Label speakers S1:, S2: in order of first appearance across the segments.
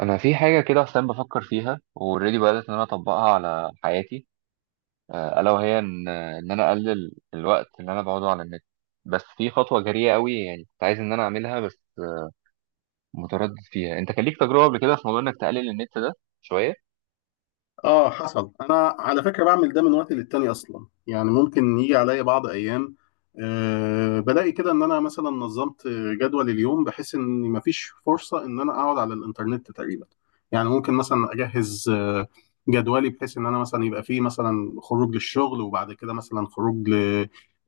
S1: انا في حاجه كده اصلا بفكر فيها واوريدي بدات ان انا اطبقها على حياتي. الا وهي ان انا اقلل الوقت اللي انا بقعده على النت. بس في خطوه جريئه قوي يعني كنت عايز ان انا اعملها، بس متردد فيها. انت كان ليك تجربه قبل كده في موضوع انك تقلل النت ده شويه؟
S2: اه حصل، انا على فكره بعمل ده من وقت للتاني اصلا. يعني ممكن يجي عليا بعض ايام بلاقي كده ان انا مثلا نظمت جدول اليوم بحيث ان مفيش فرصه ان انا اقعد على الانترنت تقريبا. يعني ممكن مثلا اجهز جدولي بحيث ان انا مثلا يبقى فيه مثلا خروج للشغل، وبعد كده مثلا خروج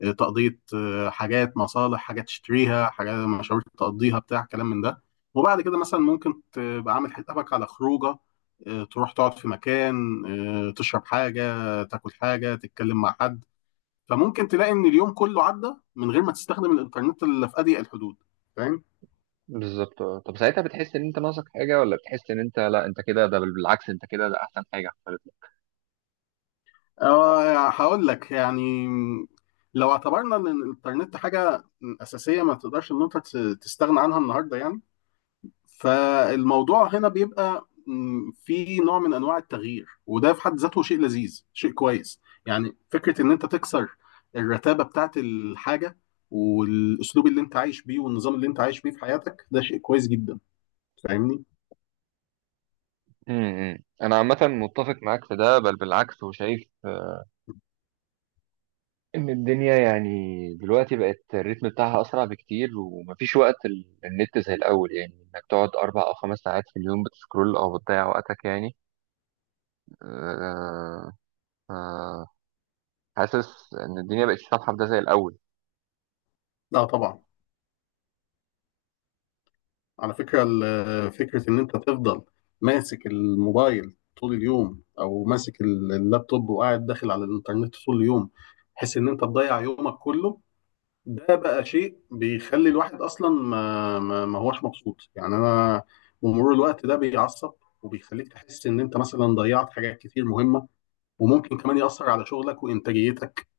S2: لتقضيه حاجات، مصالح، حاجات تشتريها، حاجات مشاوير تقضيها، بتاع كلام من ده. وبعد كده مثلا ممكن تبقى عامل حسابك على خروجه، تروح تقعد في مكان، تشرب حاجة، تاكل حاجة، تتكلم مع حد. فممكن تلاقي ان اليوم كله عدى من غير ما تستخدم الانترنت الا في اضيق الحدود. فاهم؟
S1: بالظبط. اه طب ساعتها بتحس ان انت ناقصك حاجه، ولا بتحس ان انت، لا، انت كده ده، بل بالعكس، انت كده ده احسن حاجه حصلت لك؟
S2: هقول لك يعني، لو اعتبرنا ان الانترنت حاجة أساسية ما تقدرش ان انت تستغنى عنها النهاردة يعني، فالموضوع هنا بيبقى في نوع من انواع التغيير، وده في حد ذاته شيء لذيذ، شيء كويس. يعني فكره ان انت تكسر الرتابه بتاعت الحاجه والاسلوب اللي انت عايش بيه والنظام اللي انت عايش بيه في حياتك، ده شيء كويس جدا. فاهمني؟
S1: انا عامه متفق معاك في ده، بل بالعكس. وشايف ان الدنيا يعني دلوقتي بقت الريتم بتاعها اسرع بكتير، ومفيش وقت النت زي الاول، يعني انك تقعد 4 أو 5 ساعات في اليوم بتسكرول او بتضيع وقتك يعني. آه، آه، حاسس ان الدنيا بقت سامحه بده زي الاول.
S2: لا طبعا. على فكره فكره ان انت تفضل ماسك الموبايل طول اليوم، او ماسك اللابتوب وقاعد داخل على الانترنت طول اليوم بحيث ان انت تضيع يومك كله، ده بقى شيء بيخلي الواحد اصلا ما هوش مبسوط. يعني انا بمرور الوقت ده بيعصب وبيخليك تحس ان انت مثلا ضيعت حاجات كتير مهمه، وممكن كمان ياثر على شغلك وانتاجيتك.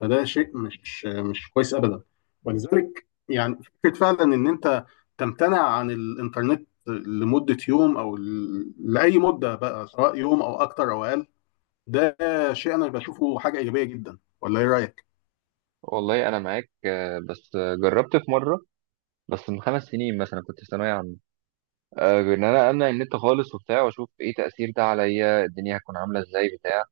S2: فده شيء مش كويس ابدا. ولذلك يعني فكره فعلا ان انت تمتنع عن الانترنت لمده يوم او لاي مده بقى، سواء يوم او اكتر او اقل، ده شيء انا بشوفه حاجه ايجابيه جدا. ولا ايه رايك؟
S1: والله انا معاك، بس جربت في مره، بس من 5 سنين مثلا كنت في ثانويه عامه، ان انا امنع النت خالص وبتاع واشوف ايه تاثير ده عليا، الدنيا هتكون عامله ازاي بتاع.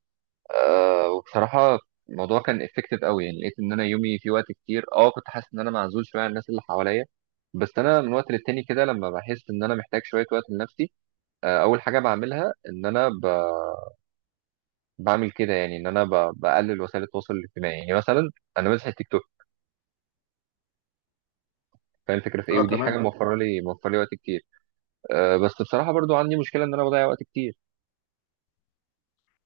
S1: وبصراحة الموضوع كان افكتيف قوي، يعني لقيت ان انا يومي في وقت كتير، كنت حاسس ان انا معزول شوية عن الناس اللي حواليا. بس انا من وقت للتاني كده لما بحس ان انا محتاج شوية وقت لنفسي، اول حاجة بعملها ان انا بعمل كده، يعني ان انا بقلل وسائل التواصل الاجتماعي، يعني مثلا انا ماسح التيك توك، فاهم الفكرة في ايه،
S2: اه
S1: ودي حاجة
S2: تمام.
S1: موفرة لي موفرة لي وقت كتير. بس بصراحة برضو عندي مشكلة ان انا بضيع وقت كتير.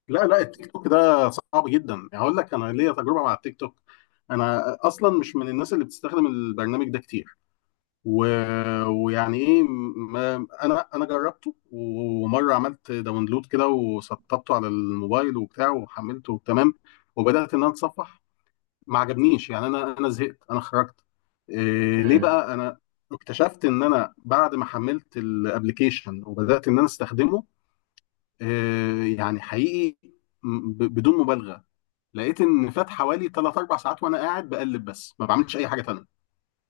S2: لا لا، التيك توك ده صعب جدا. يعني هقول لك، انا ليا تجربه مع التيك توك، انا اصلا مش من الناس اللي بتستخدم البرنامج ده كتير. و... ويعني ايه، ما... انا جربته، ومره عملت داونلود كده وسطبته على الموبايل وبتاع وحملته تمام، وبدات ان انا اتصفح. ما عجبنيش يعني، انا زهقت، انا خرجت. إيه ليه
S1: مم.
S2: بقى؟ انا اكتشفت ان انا بعد ما حملت الابليكيشن وبدات ان انا استخدمه، إيه يعني، حقيقي بدون مبالغه لقيت ان فات حوالي 3 4 ساعات وانا قاعد بقلب بس، ما بعملش اي حاجه تانية.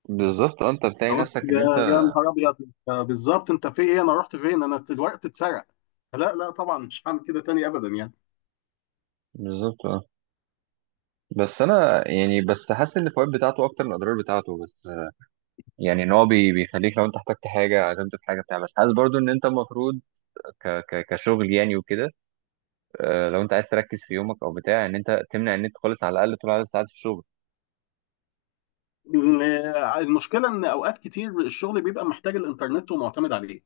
S1: بالظبط. انت بتلاقي
S2: فقلت
S1: نفسك ان انت.
S2: يا نهار ابيض، أنت بالظبط انت في ايه، انا رحت فين، انا في الوقت اتسرق. لا لا طبعا، مش هعمل كده تاني ابدا يعني.
S1: بالظبط. اه بس انا يعني، بس حاسس ان الفوائد بتاعته اكتر من الاضرار بتاعته، بس يعني ان هو بيخليك لو انت احتجت حاجه، عزمت في حاجه بتاع. بس حاسس برضو ان انت المفروض ك ك كشغل يعني وكده. لو انت عايز تركز في يومك او بتاع، ان انت تمنع النت خالص على الاقل طول عدد ساعات الشغل.
S2: ال- المشكله ان اوقات كتير الشغل بيبقى محتاج الانترنت ومعتمد عليه.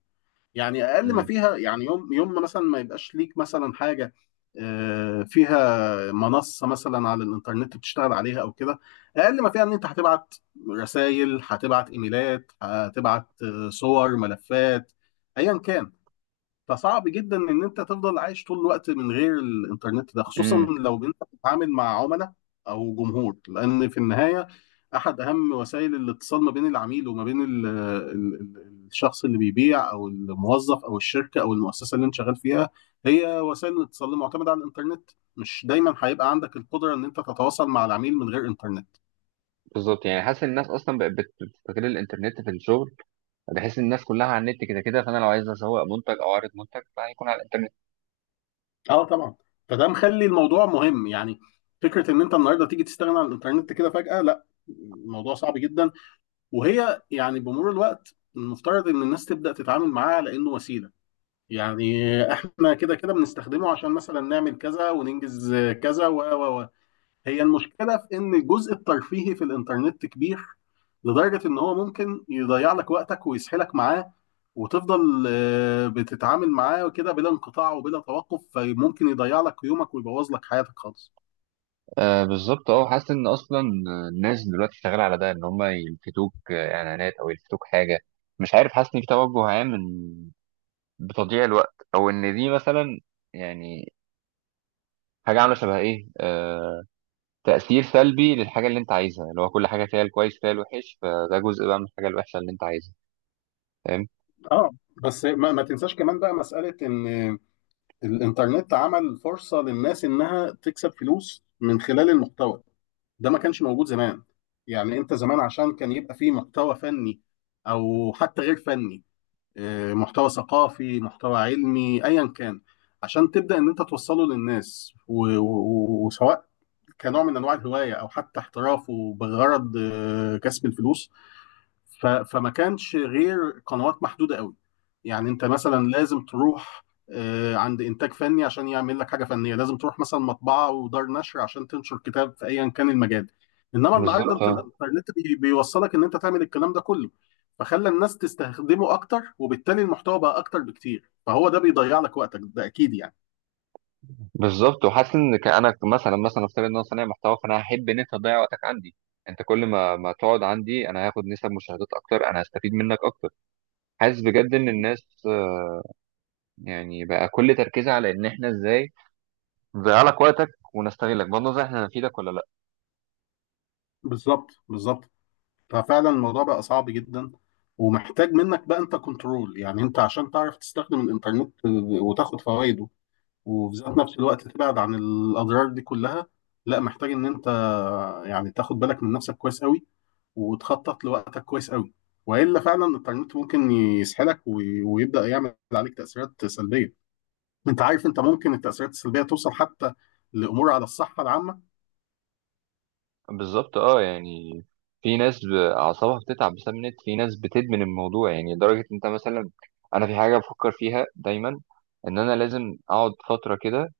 S2: يعني اقل ما
S1: امم
S2: فيها، يعني يوم، يوم ما مثلا ما يبقاش ليك مثلا حاجه فيها منصه مثلا على الانترنت بتشتغل عليها او كده، اقل ما فيها ان انت هتبعت رسائل، هتبعت ايميلات، هتبعت صور، ملفات، ايا كان. فصعب جدا ان انت تفضل عايش طول الوقت من غير الانترنت ده، خصوصا
S1: امم
S2: لو انت بتتعامل مع عملاء او جمهور، لان في النهايه احد اهم وسائل الاتصال ما بين العميل وما بين ال الشخص اللي بيبيع او الموظف او الشركه او المؤسسه اللي انت شغال فيها، هي وسائل الاتصال اللي معتمده على الانترنت. مش دايما هيبقى عندك القدره ان انت تتواصل مع العميل من غير انترنت.
S1: بالظبط، يعني حاسس ان الناس اصلا بقت بتستغل الانترنت في الشغل، بحيث ان الناس كلها على النت كده كده، فانا لو عايز اسوق منتج او اعرض منتج فهيكون على الانترنت.
S2: اه طبعا، فده مخلي الموضوع مهم يعني. فكره ان انت النهارده تيجي تستغنى عن الانترنت كده فجاه، لا الموضوع صعب جدا. وهي يعني بمرور الوقت المفترض ان الناس تبدا تتعامل معاه على انه وسيله يعني. احنا كده كده بنستخدمه عشان مثلا نعمل كذا وننجز كذا و هي المشكله في ان الجزء الترفيهي في الانترنت كبير لدرجه ان هو ممكن يضيع لك وقتك ويسحلك معاه، وتفضل بتتعامل معاه كده بلا انقطاع وبلا توقف، فممكن يضيع لك يومك ويبوظ لك حياتك خالص.
S1: بالظبط. اه حاسس ان اصلا الناس دلوقتي شغاله على ده، ان هم يلفتوك، اعلانات او يلفتوك حاجه، مش عارف. حاسس ان في توجه عام من بتضييع الوقت، او ان دي مثلا يعني حاجه عامله شبه ايه، تاثير سلبي للحاجه اللي انت عايزها، اللي هو كل حاجه فيها الكويس فيها الوحش، فده جزء بقى من الحاجه الوحشه اللي انت عايزها، فاهم؟
S2: اه بس ما تنساش كمان بقى مساله ان الانترنت عمل فرصة للناس انها تكسب فلوس من خلال المحتوى. ده ما كانش موجود زمان. يعني انت زمان عشان كان يبقى فيه محتوى فني او حتى غير فني، محتوى ثقافي، محتوى علمي، ايا كان، عشان تبدأ ان انت توصله للناس، وسواء كنوع من انواع الهواية او حتى احترافه بغرض كسب الفلوس، فما كانش غير قنوات محدودة قوي. يعني انت مثلا لازم تروح عند انتاج فني عشان يعمل لك حاجة فنية، لازم تروح مثلا مطبعة ودار نشر عشان تنشر كتاب في ايا كان المجال. انما النهارده
S1: بالظبط.
S2: انت
S1: اه
S2: الانترنت بيوصلك ان انت تعمل الكلام ده كله. فخلى الناس تستخدمه اكتر وبالتالي المحتوى بقى اكتر بكتير فهو ده بيضيع لك وقتك ده اكيد يعني
S1: بالظبط. وحاسس ان انا مثلا، افترض ان انا صانع محتوى، فانا هحب ان انت تضيع وقتك عندي. انت كل ما تقعد عندي، انا هاخد نسب مشاهدات اكتر، انا هستفيد منك اكتر. حاسس بجد ان الناس، يعني بقى كل تركيزها على ان احنا ازاي نضيع لك وقتك ونستغلك، بغض النظر احنا هنفيدك ولا لا.
S2: بالظبط بالظبط. ففعلا الموضوع بقى صعب جدا، ومحتاج منك بقى انت كنترول. يعني انت عشان تعرف تستخدم الانترنت وتاخد فوائده وفي ذات نفس الوقت تبعد عن الاضرار دي كلها، لا محتاج ان انت يعني تاخد بالك من نفسك كويس قوي، وتخطط لوقتك كويس قوي، والا فعلا الانترنت ممكن يسحلك ويبدا يعمل عليك تاثيرات سلبيه. انت عارف، انت ممكن التاثيرات السلبيه توصل حتى لامور على الصحه العامه.
S1: بالظبط. اه يعني في ناس اعصابها بتتعب بسبب النت، في ناس بتدمن الموضوع يعني لدرجه. انت مثلا، انا في حاجه بفكر فيها دايما، ان انا لازم اقعد فتره كده،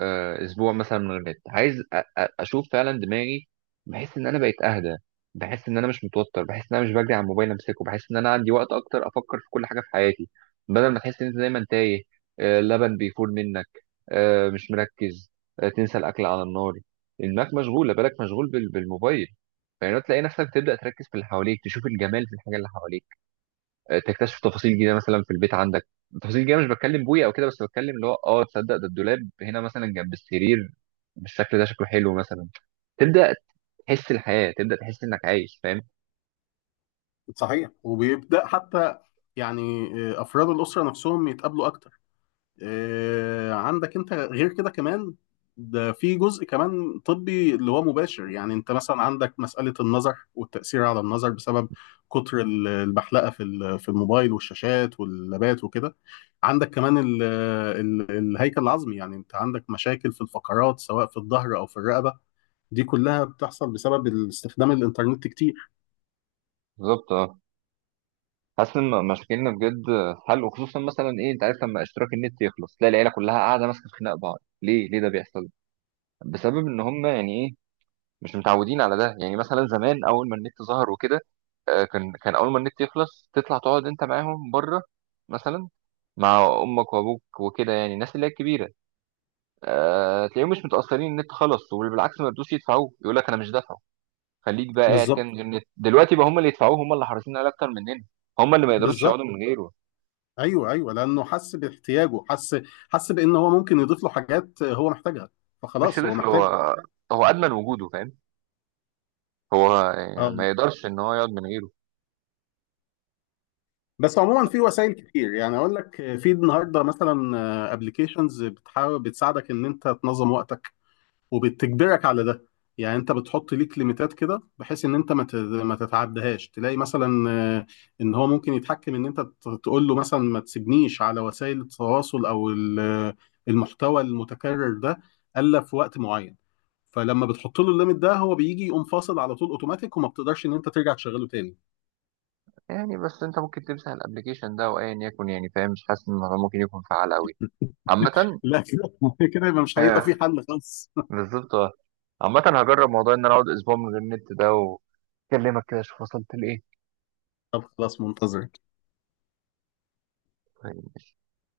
S1: اسبوع مثلا من غير نت، عايز اشوف فعلا دماغي. بحس ان انا بقيت اهدى، بحس ان انا مش متوتر، بحس ان انا مش بجري على الموبايل امسكه، بحس ان انا عندي وقت اكتر افكر في كل حاجه في حياتي، بدل ما تحس ان انت دايما تايه، لبن بيفور منك، مش مركز، تنسى الاكل على النار، انك مشغول بالك مشغول بالموبايل. يعني تلاقي نفسك تبدا تركز في اللي حواليك، تشوف الجمال في الحاجه اللي حواليك، تكتشف تفاصيل جديده مثلا في البيت عندك، تفاصيل جديده، مش بتكلم بويا او كده، بس بتكلم اللي هو، تصدق ده الدولاب هنا مثلا جنب السرير، بالشكل ده شكله حلو مثلا. تبدا تحس الحياه، تبدا تحس انك عايش، فاهم؟
S2: صحيح، وبيبدا حتى يعني افراد الاسره نفسهم يتقابلوا. عندك انت غير كده كمان، ده في جزء كمان طبي اللي هو مباشر. يعني انت مثلا عندك مسألة النظر والتأثير على النظر بسبب كتر البحلقة في في الموبايل والشاشات واللابات وكده. عندك كمان ال الهيكل العظمي، يعني انت عندك مشاكل في الفقرات سواء في الظهر او في الرقبة، دي كلها بتحصل بسبب استخدام الانترنت كتير.
S1: بالظبط. اه حاسس ان مشاكلنا بجد حل، وخصوصا مثلا ايه، انت عارف لما اشتراك النت يخلص، تلاقي العيله كلها قاعده ماسكه في خناق بعض. ليه ده بيحصل؟ بسبب ان هم يعني ايه، مش متعودين على ده. يعني مثلا زمان اول ما النت ظهر وكده، كان اول ما النت يخلص تطلع تقعد انت معاهم بره، مثلا مع امك وابوك وكده، يعني الناس اللي هي الكبيره، تلاقيهم مش متاثرين، النت خلص، وبالعكس ما يردوش يدفعوه، يقول لك انا مش دافعه، خليك بقى قاعد
S2: بالظبط
S1: كان من غير النت. دلوقتي بقى هم اللي يدفعوه، هم اللي حريصين عليه اكتر مننا. هم اللي ما يقدروش
S2: بالظبط.
S1: يقعدوا من غيره،
S2: ايوه ايوه، لانه حس باحتياجه، حس، حس بان هو ممكن يضيف له حاجات هو محتاجها،
S1: مش
S2: فخلاص هو
S1: طفل هو؟
S2: محتاجه.
S1: هو ادمن وجوده، فاهم؟ هو يعني
S2: اه.
S1: ما يقدرش ان هو يقعد من غيره.
S2: بس عموما في وسائل كتير، يعني اقول لك في النهارده مثلا ابلكيشنز بتحاول بتساعدك ان انت تنظم وقتك وبتجبرك على ده. يعني انت بتحط ليك ليميتات كده بحيث ان انت ما تتعدهاش، تلاقي مثلا آه، ان هو ممكن يتحكم ان انت تقول له مثلا ما تسيبنيش على وسائل التواصل او المحتوى المتكرر ده الا في وقت معين. فلما بتحط له الليميت ده هو بيجي يقوم فاصل على طول اوتوماتيك، وما بتقدرش ان انت ترجع تشغله تاني.
S1: يعني بس انت ممكن تمسح الابلكيشن ده وايا يكن، يعني فاهم؟ مش حاسس ان الموضوع ممكن يكون فعال قوي عامة.
S2: لا كده كده يبقى مش هيبقى
S1: اه
S2: في حل خالص.
S1: بالظبط. اه عامة هجرب موضوع ان انا اقعد اسبوع من غير النت ده، واكلمك كده اشوف وصلت لايه.
S2: طب خلاص، منتظر.
S1: طيب.